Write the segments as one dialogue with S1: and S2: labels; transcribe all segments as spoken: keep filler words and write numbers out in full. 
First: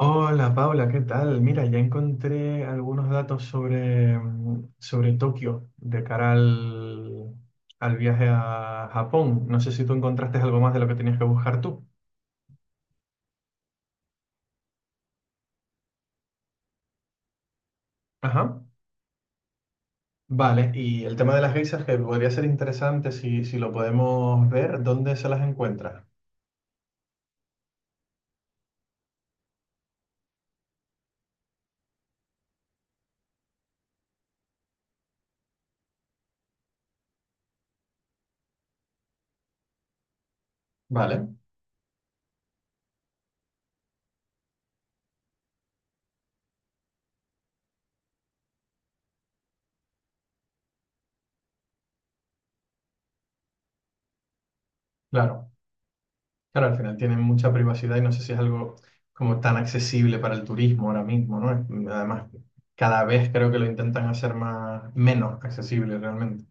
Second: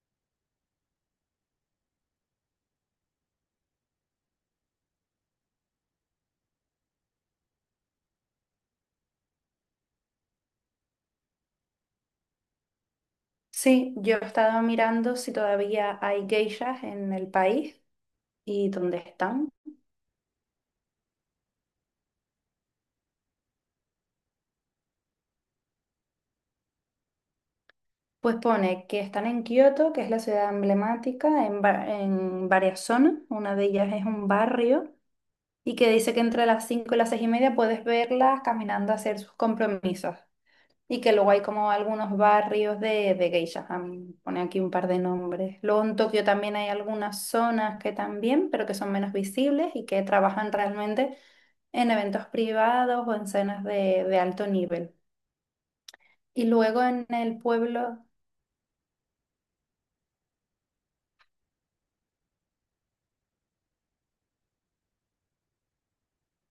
S1: Hola Paula, ¿qué tal? Mira, ya encontré algunos datos sobre, mm, sobre Tokio de cara al, al viaje a Japón. No sé si tú encontraste algo más de lo que tenías que buscar tú.
S2: Sí, yo he estado mirando si todavía hay geishas en el país
S1: Ajá.
S2: y dónde están.
S1: Vale, y el tema de las geishas que podría ser interesante si, si lo podemos ver, ¿dónde se las encuentra?
S2: Pues pone que están en Kioto, que es la ciudad emblemática, en, va- en varias zonas. Una de ellas es un barrio y que dice que entre las cinco y las seis y media puedes verlas caminando a hacer sus compromisos. Y que
S1: Vale,
S2: luego hay como algunos barrios de, de geishas. A pone aquí un par de nombres. Luego en Tokio también hay algunas zonas que también, pero que son menos visibles y que trabajan realmente en eventos privados o en cenas de, de alto nivel.
S1: claro.
S2: Y
S1: Claro, al
S2: luego
S1: final
S2: en
S1: tienen
S2: el
S1: mucha privacidad
S2: pueblo,
S1: y no sé si es algo como tan accesible para el turismo ahora mismo, ¿no? Es- Además, cada vez creo que lo intentan hacer más, menos accesible realmente.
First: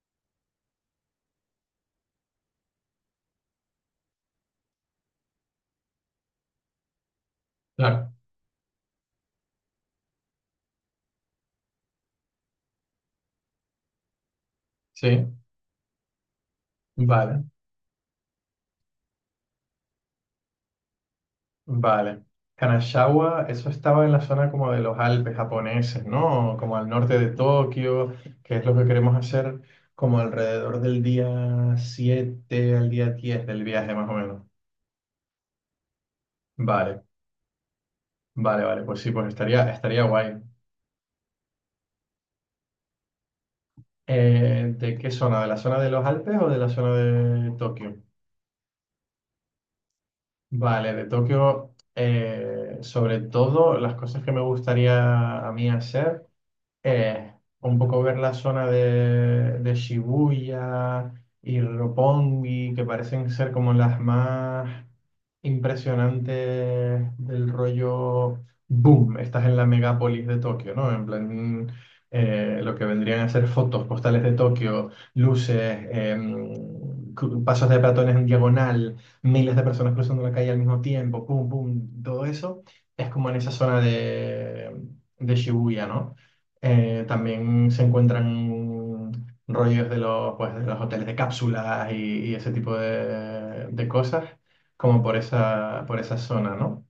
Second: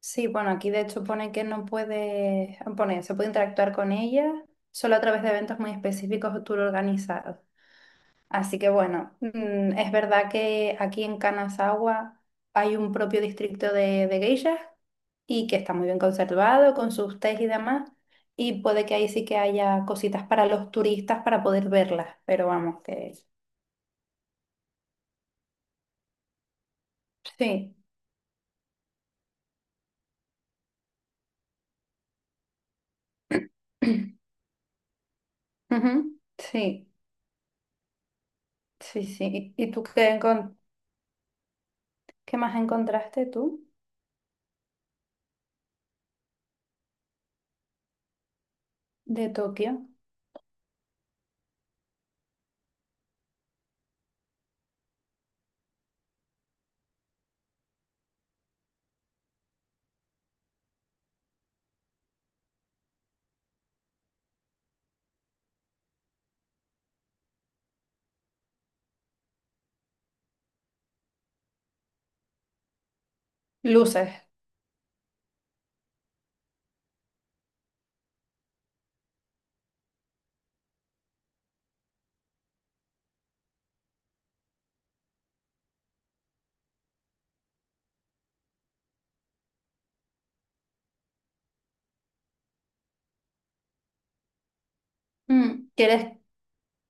S2: sí, bueno, aquí de hecho pone que no puede, pone, se puede interactuar con ella solo a través de eventos muy específicos o tour organizados.
S1: Claro,
S2: Así que bueno, mm, es verdad que aquí en Kanazawa hay un propio distrito de, de geishas
S1: sí,
S2: y que está muy bien conservado con sus tés
S1: vale,
S2: y demás. Y puede que ahí sí que haya cositas para los turistas para poder verlas,
S1: vale.
S2: pero vamos, que
S1: Kanashawa, eso estaba en la zona como de los Alpes japoneses, ¿no? Como al norte de
S2: sí.
S1: Tokio, que es lo que queremos hacer como alrededor del día siete al día diez del viaje, más o menos.
S2: Ujú. Sí,
S1: Vale, vale, vale, pues
S2: sí,
S1: sí, pues
S2: sí.
S1: estaría,
S2: ¿Y tú
S1: estaría
S2: qué,
S1: guay.
S2: encon- qué más encontraste tú
S1: Eh, ¿de qué zona? ¿De la zona de los Alpes o de la zona de Tokio?
S2: de Tokio?
S1: Vale, de Tokio, eh, sobre todo las cosas que me gustaría a mí hacer. eh, un poco ver la zona de, de Shibuya y Roppongi, que parecen ser como las más impresionantes del rollo boom. Estás en la megápolis de Tokio, ¿no? En plan, eh, lo que vendrían a ser fotos
S2: Luces.
S1: postales de Tokio, luces, em, cru- pasos de peatones en diagonal, miles de personas cruzando la calle al mismo tiempo, pum, pum, todo eso. Es como en esa zona de, de Shibuya, ¿no? Eh, también se encuentran rollos de los, pues, de los hoteles de cápsulas y, y ese tipo de, de cosas, como por
S2: Mm,
S1: esa, por
S2: ¿Quieres,
S1: esa zona, ¿no?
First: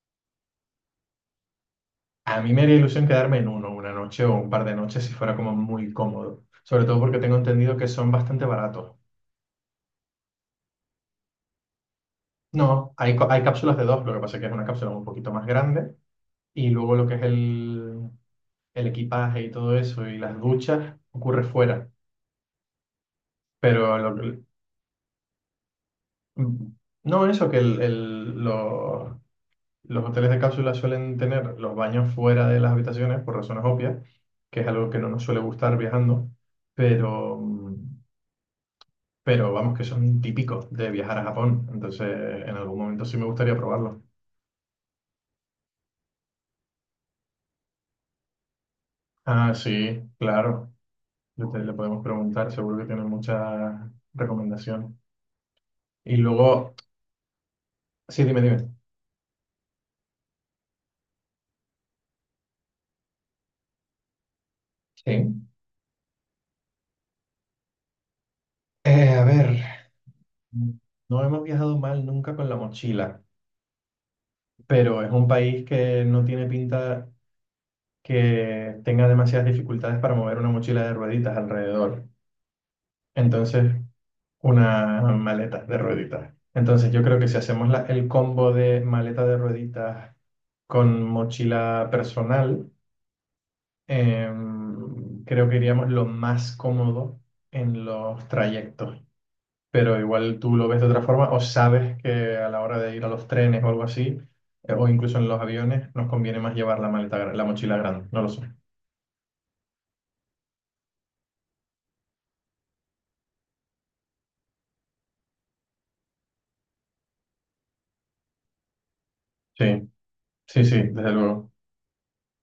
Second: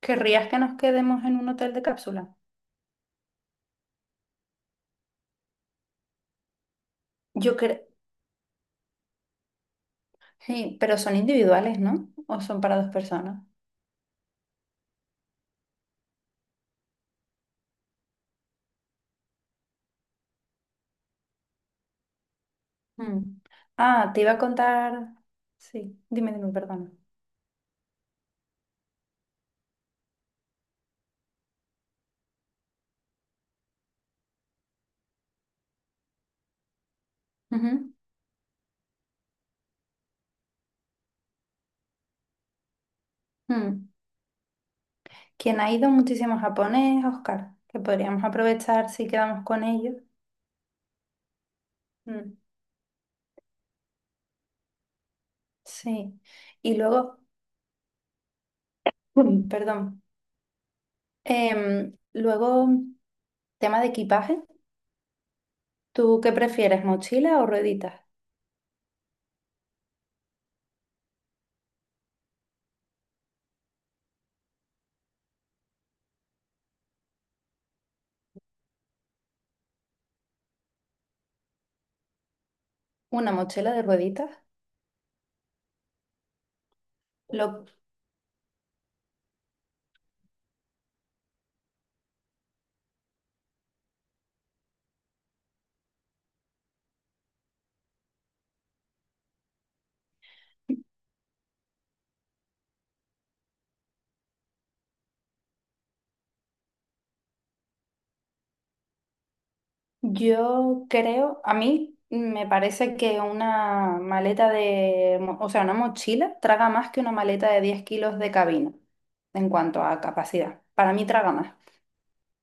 S2: querrías que nos quedemos en un hotel de cápsula?
S1: A mí me haría ilusión quedarme en uno, una noche o un par de noches si fuera como muy cómodo, sobre todo porque tengo
S2: Yo
S1: entendido
S2: creo,
S1: que son bastante baratos.
S2: sí, pero son individuales, ¿no? ¿O son para dos
S1: No, hay, co- hay
S2: personas?
S1: cápsulas de dos, lo que pasa es que es una cápsula un poquito más grande y luego lo que es el, el equipaje y todo eso y las duchas ocurre fuera.
S2: Mm.
S1: Pero
S2: Ah, te iba a
S1: lo-
S2: contar. Sí, dime, dime,
S1: Mm,
S2: perdona.
S1: No, eso que el- el- lo- los hoteles de cápsula suelen tener los baños fuera de las habitaciones por razones obvias, que es algo que no nos suele gustar viajando, pero,
S2: Ujú.
S1: mm, pero vamos que son típicos de viajar a Japón, entonces en algún momento sí me gustaría
S2: Mm.
S1: probarlo.
S2: Quien ha ido muchísimo a Japón es Oscar, que podríamos aprovechar si quedamos
S1: Ah,
S2: con ellos.
S1: sí, claro, le, te- le podemos
S2: Mm.
S1: preguntar, seguro que tienen muchas recomendaciones. Y
S2: Sí.
S1: luego,
S2: Y luego,
S1: sí, dime, dime.
S2: mm, perdón, em, luego, tema de equipaje.
S1: Sí.
S2: ¿Tú qué prefieres, mochila o rueditas?
S1: Eh, a ver, no hemos viajado mal nunca con la mochila. Pero es un país que no tiene pinta que tenga demasiadas dificultades para mover una mochila de rueditas alrededor.
S2: Una
S1: Entonces,
S2: mochila de rueditas.
S1: una maleta de rueditas. Entonces, yo creo que si
S2: Lo,
S1: hacemos la- el combo de maleta de rueditas con mochila personal, em, creo que iríamos lo más cómodo en los trayectos. Pero igual tú lo ves de otra forma o sabes que a la hora de ir a los trenes o algo así, eh, o incluso en los aviones, nos conviene más llevar la maleta, gra- la mochila grande, no lo sé.
S2: yo creo, a mí me parece que una maleta de, mo- o sea, una mochila traga más que una maleta de diez kilos de cabina en cuanto
S1: Sí,
S2: a capacidad.
S1: sí, sí,
S2: Para mí
S1: desde
S2: traga
S1: luego.
S2: más.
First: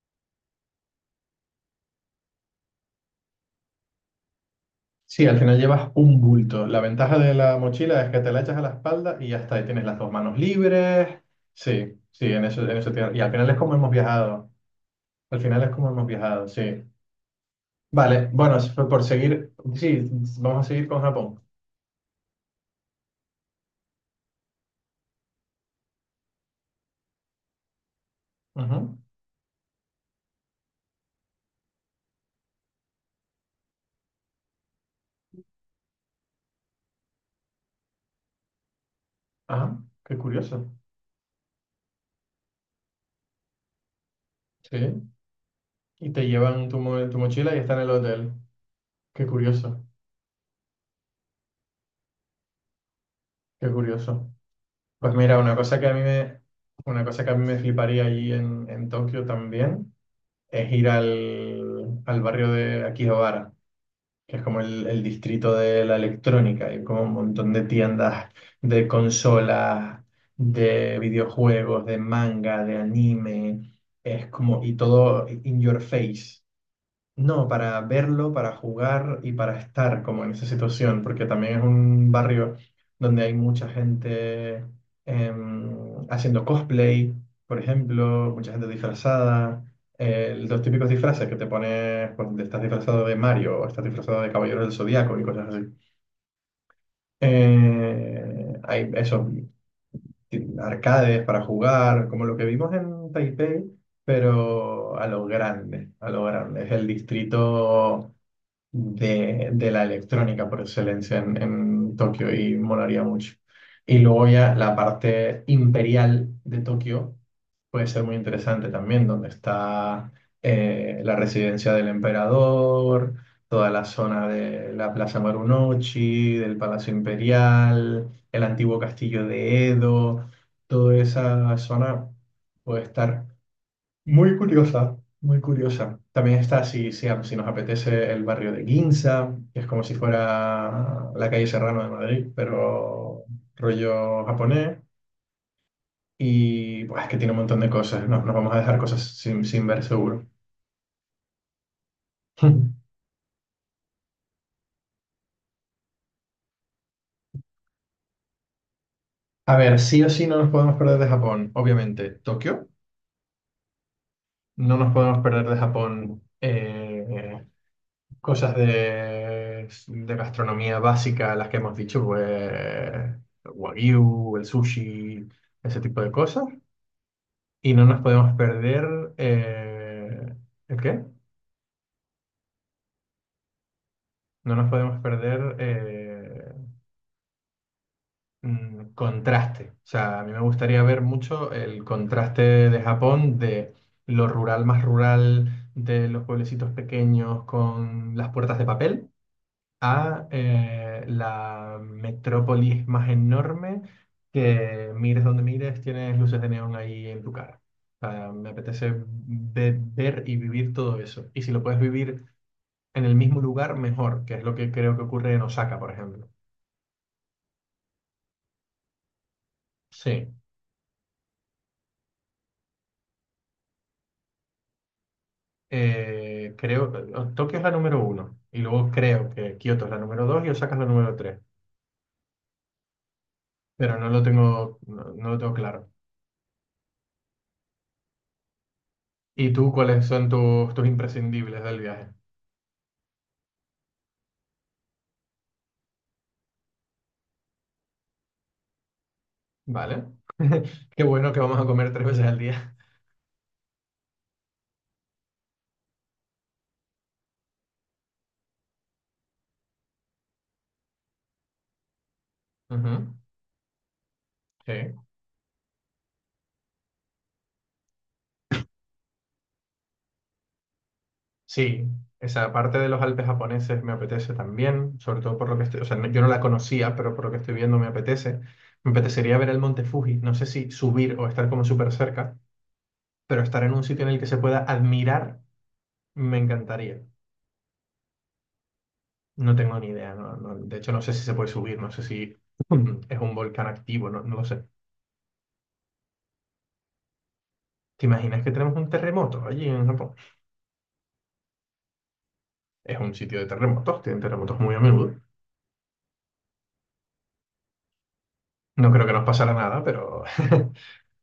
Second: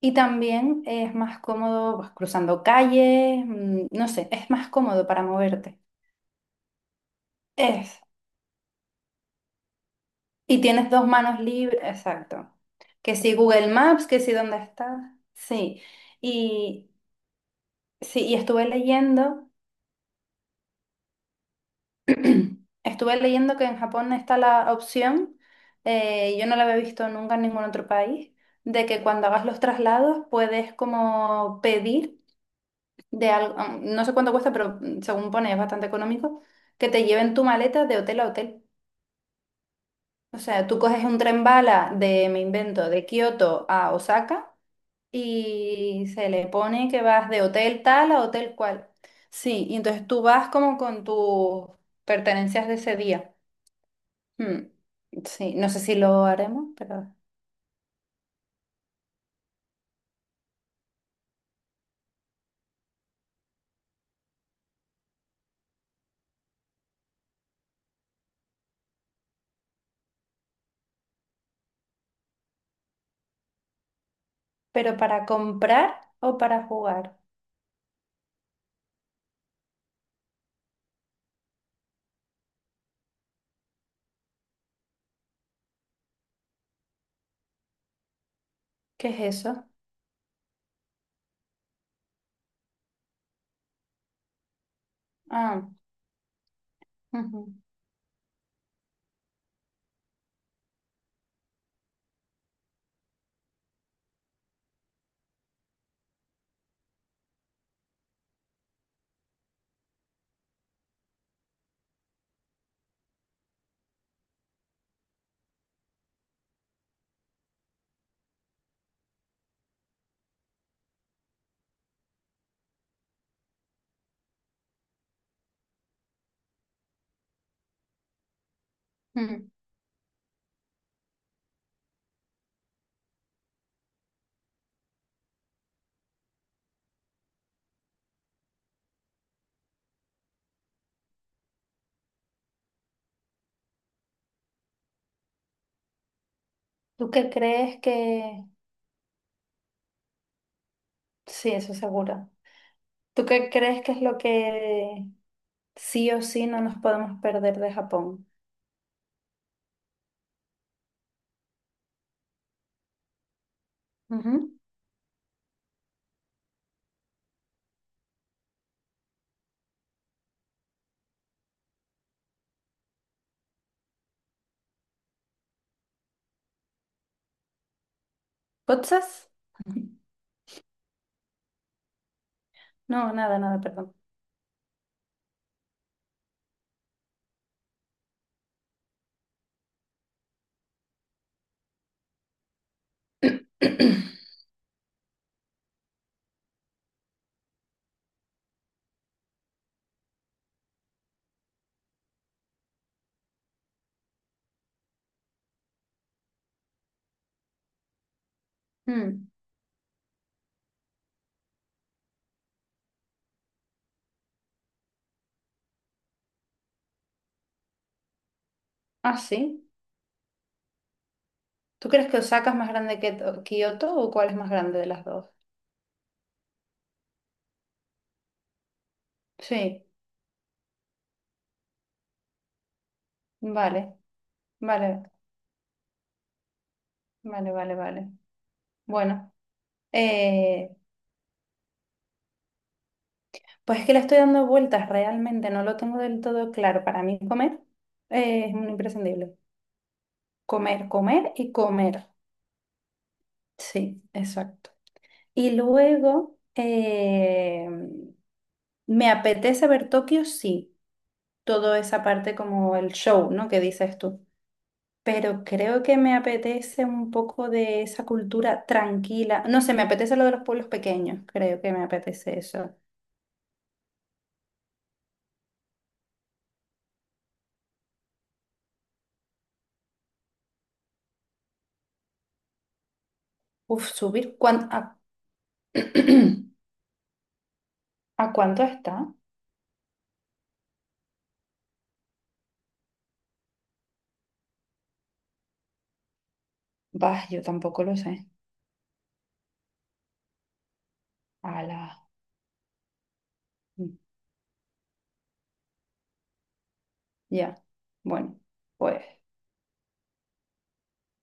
S2: Y también es más cómodo pues, cruzando calles, mm, no sé, es más cómodo para
S1: Sí, al final
S2: moverte.
S1: llevas un bulto. La ventaja de la
S2: Es.
S1: mochila es que te la echas a la espalda y ya está, ahí tienes las dos manos
S2: Y tienes dos
S1: libres.
S2: manos libres,
S1: Sí, sí, en
S2: exacto.
S1: eso, en eso tiene-
S2: Que
S1: Y al
S2: si
S1: final es
S2: Google
S1: como hemos
S2: Maps, que si
S1: viajado.
S2: dónde estás.
S1: Al final es
S2: Sí.
S1: como hemos viajado, sí.
S2: Y
S1: Vale,
S2: sí, y
S1: bueno,
S2: estuve
S1: si fue por
S2: leyendo.
S1: seguir, sí, vamos a seguir con Japón.
S2: Estuve leyendo que en Japón está la opción, eh, yo no la había visto nunca en ningún otro país, de
S1: Ujú,
S2: que cuando hagas los traslados puedes como pedir de algo, no sé cuánto cuesta, pero mm, según pone es bastante económico, que te lleven tu maleta de hotel a hotel.
S1: ajá, qué
S2: O sea,
S1: curioso.
S2: tú coges un tren bala de, me invento, de Kioto a Osaka
S1: Sí.
S2: y
S1: Y te
S2: se le
S1: llevan tu,
S2: pone que
S1: mo- tu
S2: vas de
S1: mochila y está en
S2: hotel
S1: el
S2: tal a
S1: hotel.
S2: hotel cual.
S1: Qué
S2: Sí, y
S1: curioso,
S2: entonces tú vas como con tus pertenencias de ese día.
S1: qué curioso.
S2: Hmm.
S1: Pues mira,
S2: Sí,
S1: una
S2: no sé
S1: cosa que a
S2: si
S1: mí
S2: lo
S1: me,
S2: haremos,
S1: una
S2: pero…
S1: cosa que a mí me fliparía allí en, en Tokio también es ir al, al barrio de Akihabara, que es como el, el distrito de la electrónica. Hay como un montón de tiendas de consolas, de videojuegos, de manga, de anime. Es como, y
S2: ¿Pero para
S1: todo in your
S2: comprar o
S1: face.
S2: para jugar?
S1: No, para verlo, para jugar y para estar como en esa situación, porque también es un barrio donde hay mucha gente em, haciendo cosplay, por ejemplo, mucha gente
S2: ¿Qué es
S1: disfrazada,
S2: eso?
S1: eh, los típicos disfraces que te pones, pues estás disfrazado de Mario o estás disfrazado de Caballero del Zodíaco y cosas así.
S2: Ah, ujú,
S1: Eh, hay esos ti- arcades para jugar, como lo que vimos en Taipei, pero a lo grande, a lo grande. Es el distrito de, de la electrónica por excelencia en, en Tokio y molaría mucho. Y luego ya la parte imperial de Tokio puede ser muy interesante también, donde está eh, la residencia del emperador, toda la zona de la Plaza Marunouchi, del Palacio Imperial, el antiguo castillo
S2: mm.
S1: de Edo, toda esa zona puede estar muy curiosa, muy curiosa. También está si, si, si nos apetece el barrio de Ginza, que es como si fuera la calle Serrano de Madrid, pero rollo japonés. Y pues es
S2: ¿Tú
S1: que
S2: qué
S1: tiene un montón de
S2: crees que…
S1: cosas. No, nos vamos a dejar cosas sin, sin ver seguro.
S2: Sí, eso seguro. ¿Tú qué crees que es lo que sí o sí no nos podemos perder de Japón?
S1: A ver, sí o sí no nos podemos perder de Japón, obviamente. Tokio,
S2: Ujú.
S1: no nos podemos perder de Japón. eh, Cosas de, de gastronomía básica, las que hemos dicho, pues el wagyu, el sushi, ese tipo de cosas. Y no nos podemos perder,
S2: ¿Potsas?
S1: eh, ¿el qué?
S2: No, nada, nada, perdón.
S1: No nos podemos perder eh, mm, contraste. O sea, a mí me gustaría ver mucho el contraste de Japón de lo rural más rural, de los pueblecitos pequeños con las puertas de papel a eh, la metrópolis más enorme que mires donde mires, tienes luces de neón ahí en tu cara. O sea, me apetece
S2: Mm.
S1: ve- ver y vivir todo eso. Y si lo puedes vivir en el mismo lugar, mejor, que es lo que creo que ocurre en Osaka, por ejemplo.
S2: Ah, sí.
S1: Sí,
S2: ¿Tú crees que Osaka es más grande que To- Kioto o cuál es más grande de las dos?
S1: eh, creo, Tokio es la número uno y luego creo que Kioto
S2: Sí,
S1: es la número dos y Osaka es la número tres,
S2: vale,
S1: pero no lo tengo, no,
S2: vale,
S1: no lo tengo claro.
S2: vale, vale, vale. Bueno,
S1: ¿Y tú cuáles son
S2: eh,
S1: tus, tus imprescindibles del viaje?
S2: pues es que le estoy dando vueltas realmente, no lo tengo del todo claro. Para mí comer eh, es un imprescindible.
S1: Vale.
S2: Comer,
S1: Qué bueno
S2: comer
S1: que
S2: y
S1: vamos a comer tres
S2: comer.
S1: veces al día.
S2: Sí, exacto. Y luego eh, me apetece ver Tokio, sí, toda esa parte como el
S1: Ujú,
S2: show, ¿no? Que dices tú.
S1: sí.
S2: Pero creo que me apetece un poco de esa cultura tranquila. No sé, me apetece lo de los pueblos pequeños, creo que me
S1: Sí,
S2: apetece
S1: esa
S2: eso.
S1: parte de los Alpes japoneses me apetece también, sobre todo por lo que estoy, o sea, no- yo no la conocía, pero por lo que estoy viendo me apetece. Me apetecería ver el monte Fuji, no sé si subir o estar como súper cerca, pero estar en un
S2: Uf,
S1: sitio en el que se
S2: subir
S1: pueda
S2: cuando…
S1: admirar me encantaría.
S2: ¿A cuánto está?
S1: No tengo ni idea, no- no- de hecho no sé si se puede subir, no sé si es un volcán activo, no, no lo sé.
S2: Bah, yo tampoco lo
S1: ¿Te
S2: sé.
S1: imaginas que tenemos un terremoto allí en Japón?
S2: A la…
S1: Es un sitio de
S2: mm.
S1: terremotos, tienen terremotos muy a menudo.
S2: Ya. Bueno,
S1: No
S2: pues,
S1: creo que nos pasara nada, pero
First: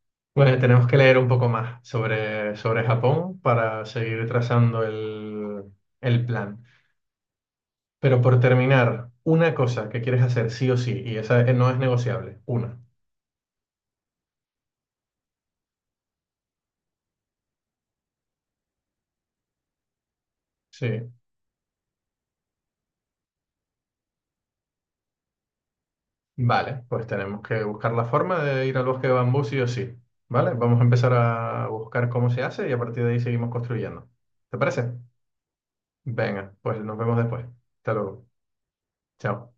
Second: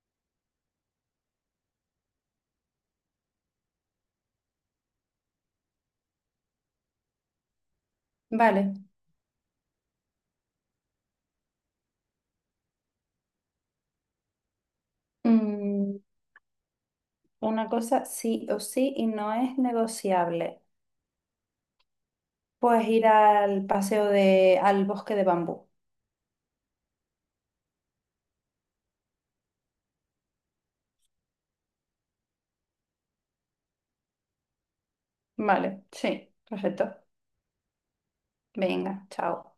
S1: bueno, tenemos que leer un poco más sobre, sobre Japón para seguir trazando el, el plan. Pero por
S2: vale.
S1: terminar, una cosa que quieres hacer sí o sí, y esa eh, no es negociable, una.
S2: Mm, una cosa sí o sí y no es negociable.
S1: Sí,
S2: Puedes ir al paseo de… al bosque de bambú.
S1: vale, pues tenemos que buscar la forma de ir al bosque de bambú sí o sí. Vale, vamos a empezar a buscar cómo se hace y a partir de ahí seguimos construyendo. ¿Te parece?
S2: Vale, sí,
S1: Venga, pues nos
S2: perfecto.
S1: vemos después. Hasta luego.
S2: Venga, chao.
S1: Chao.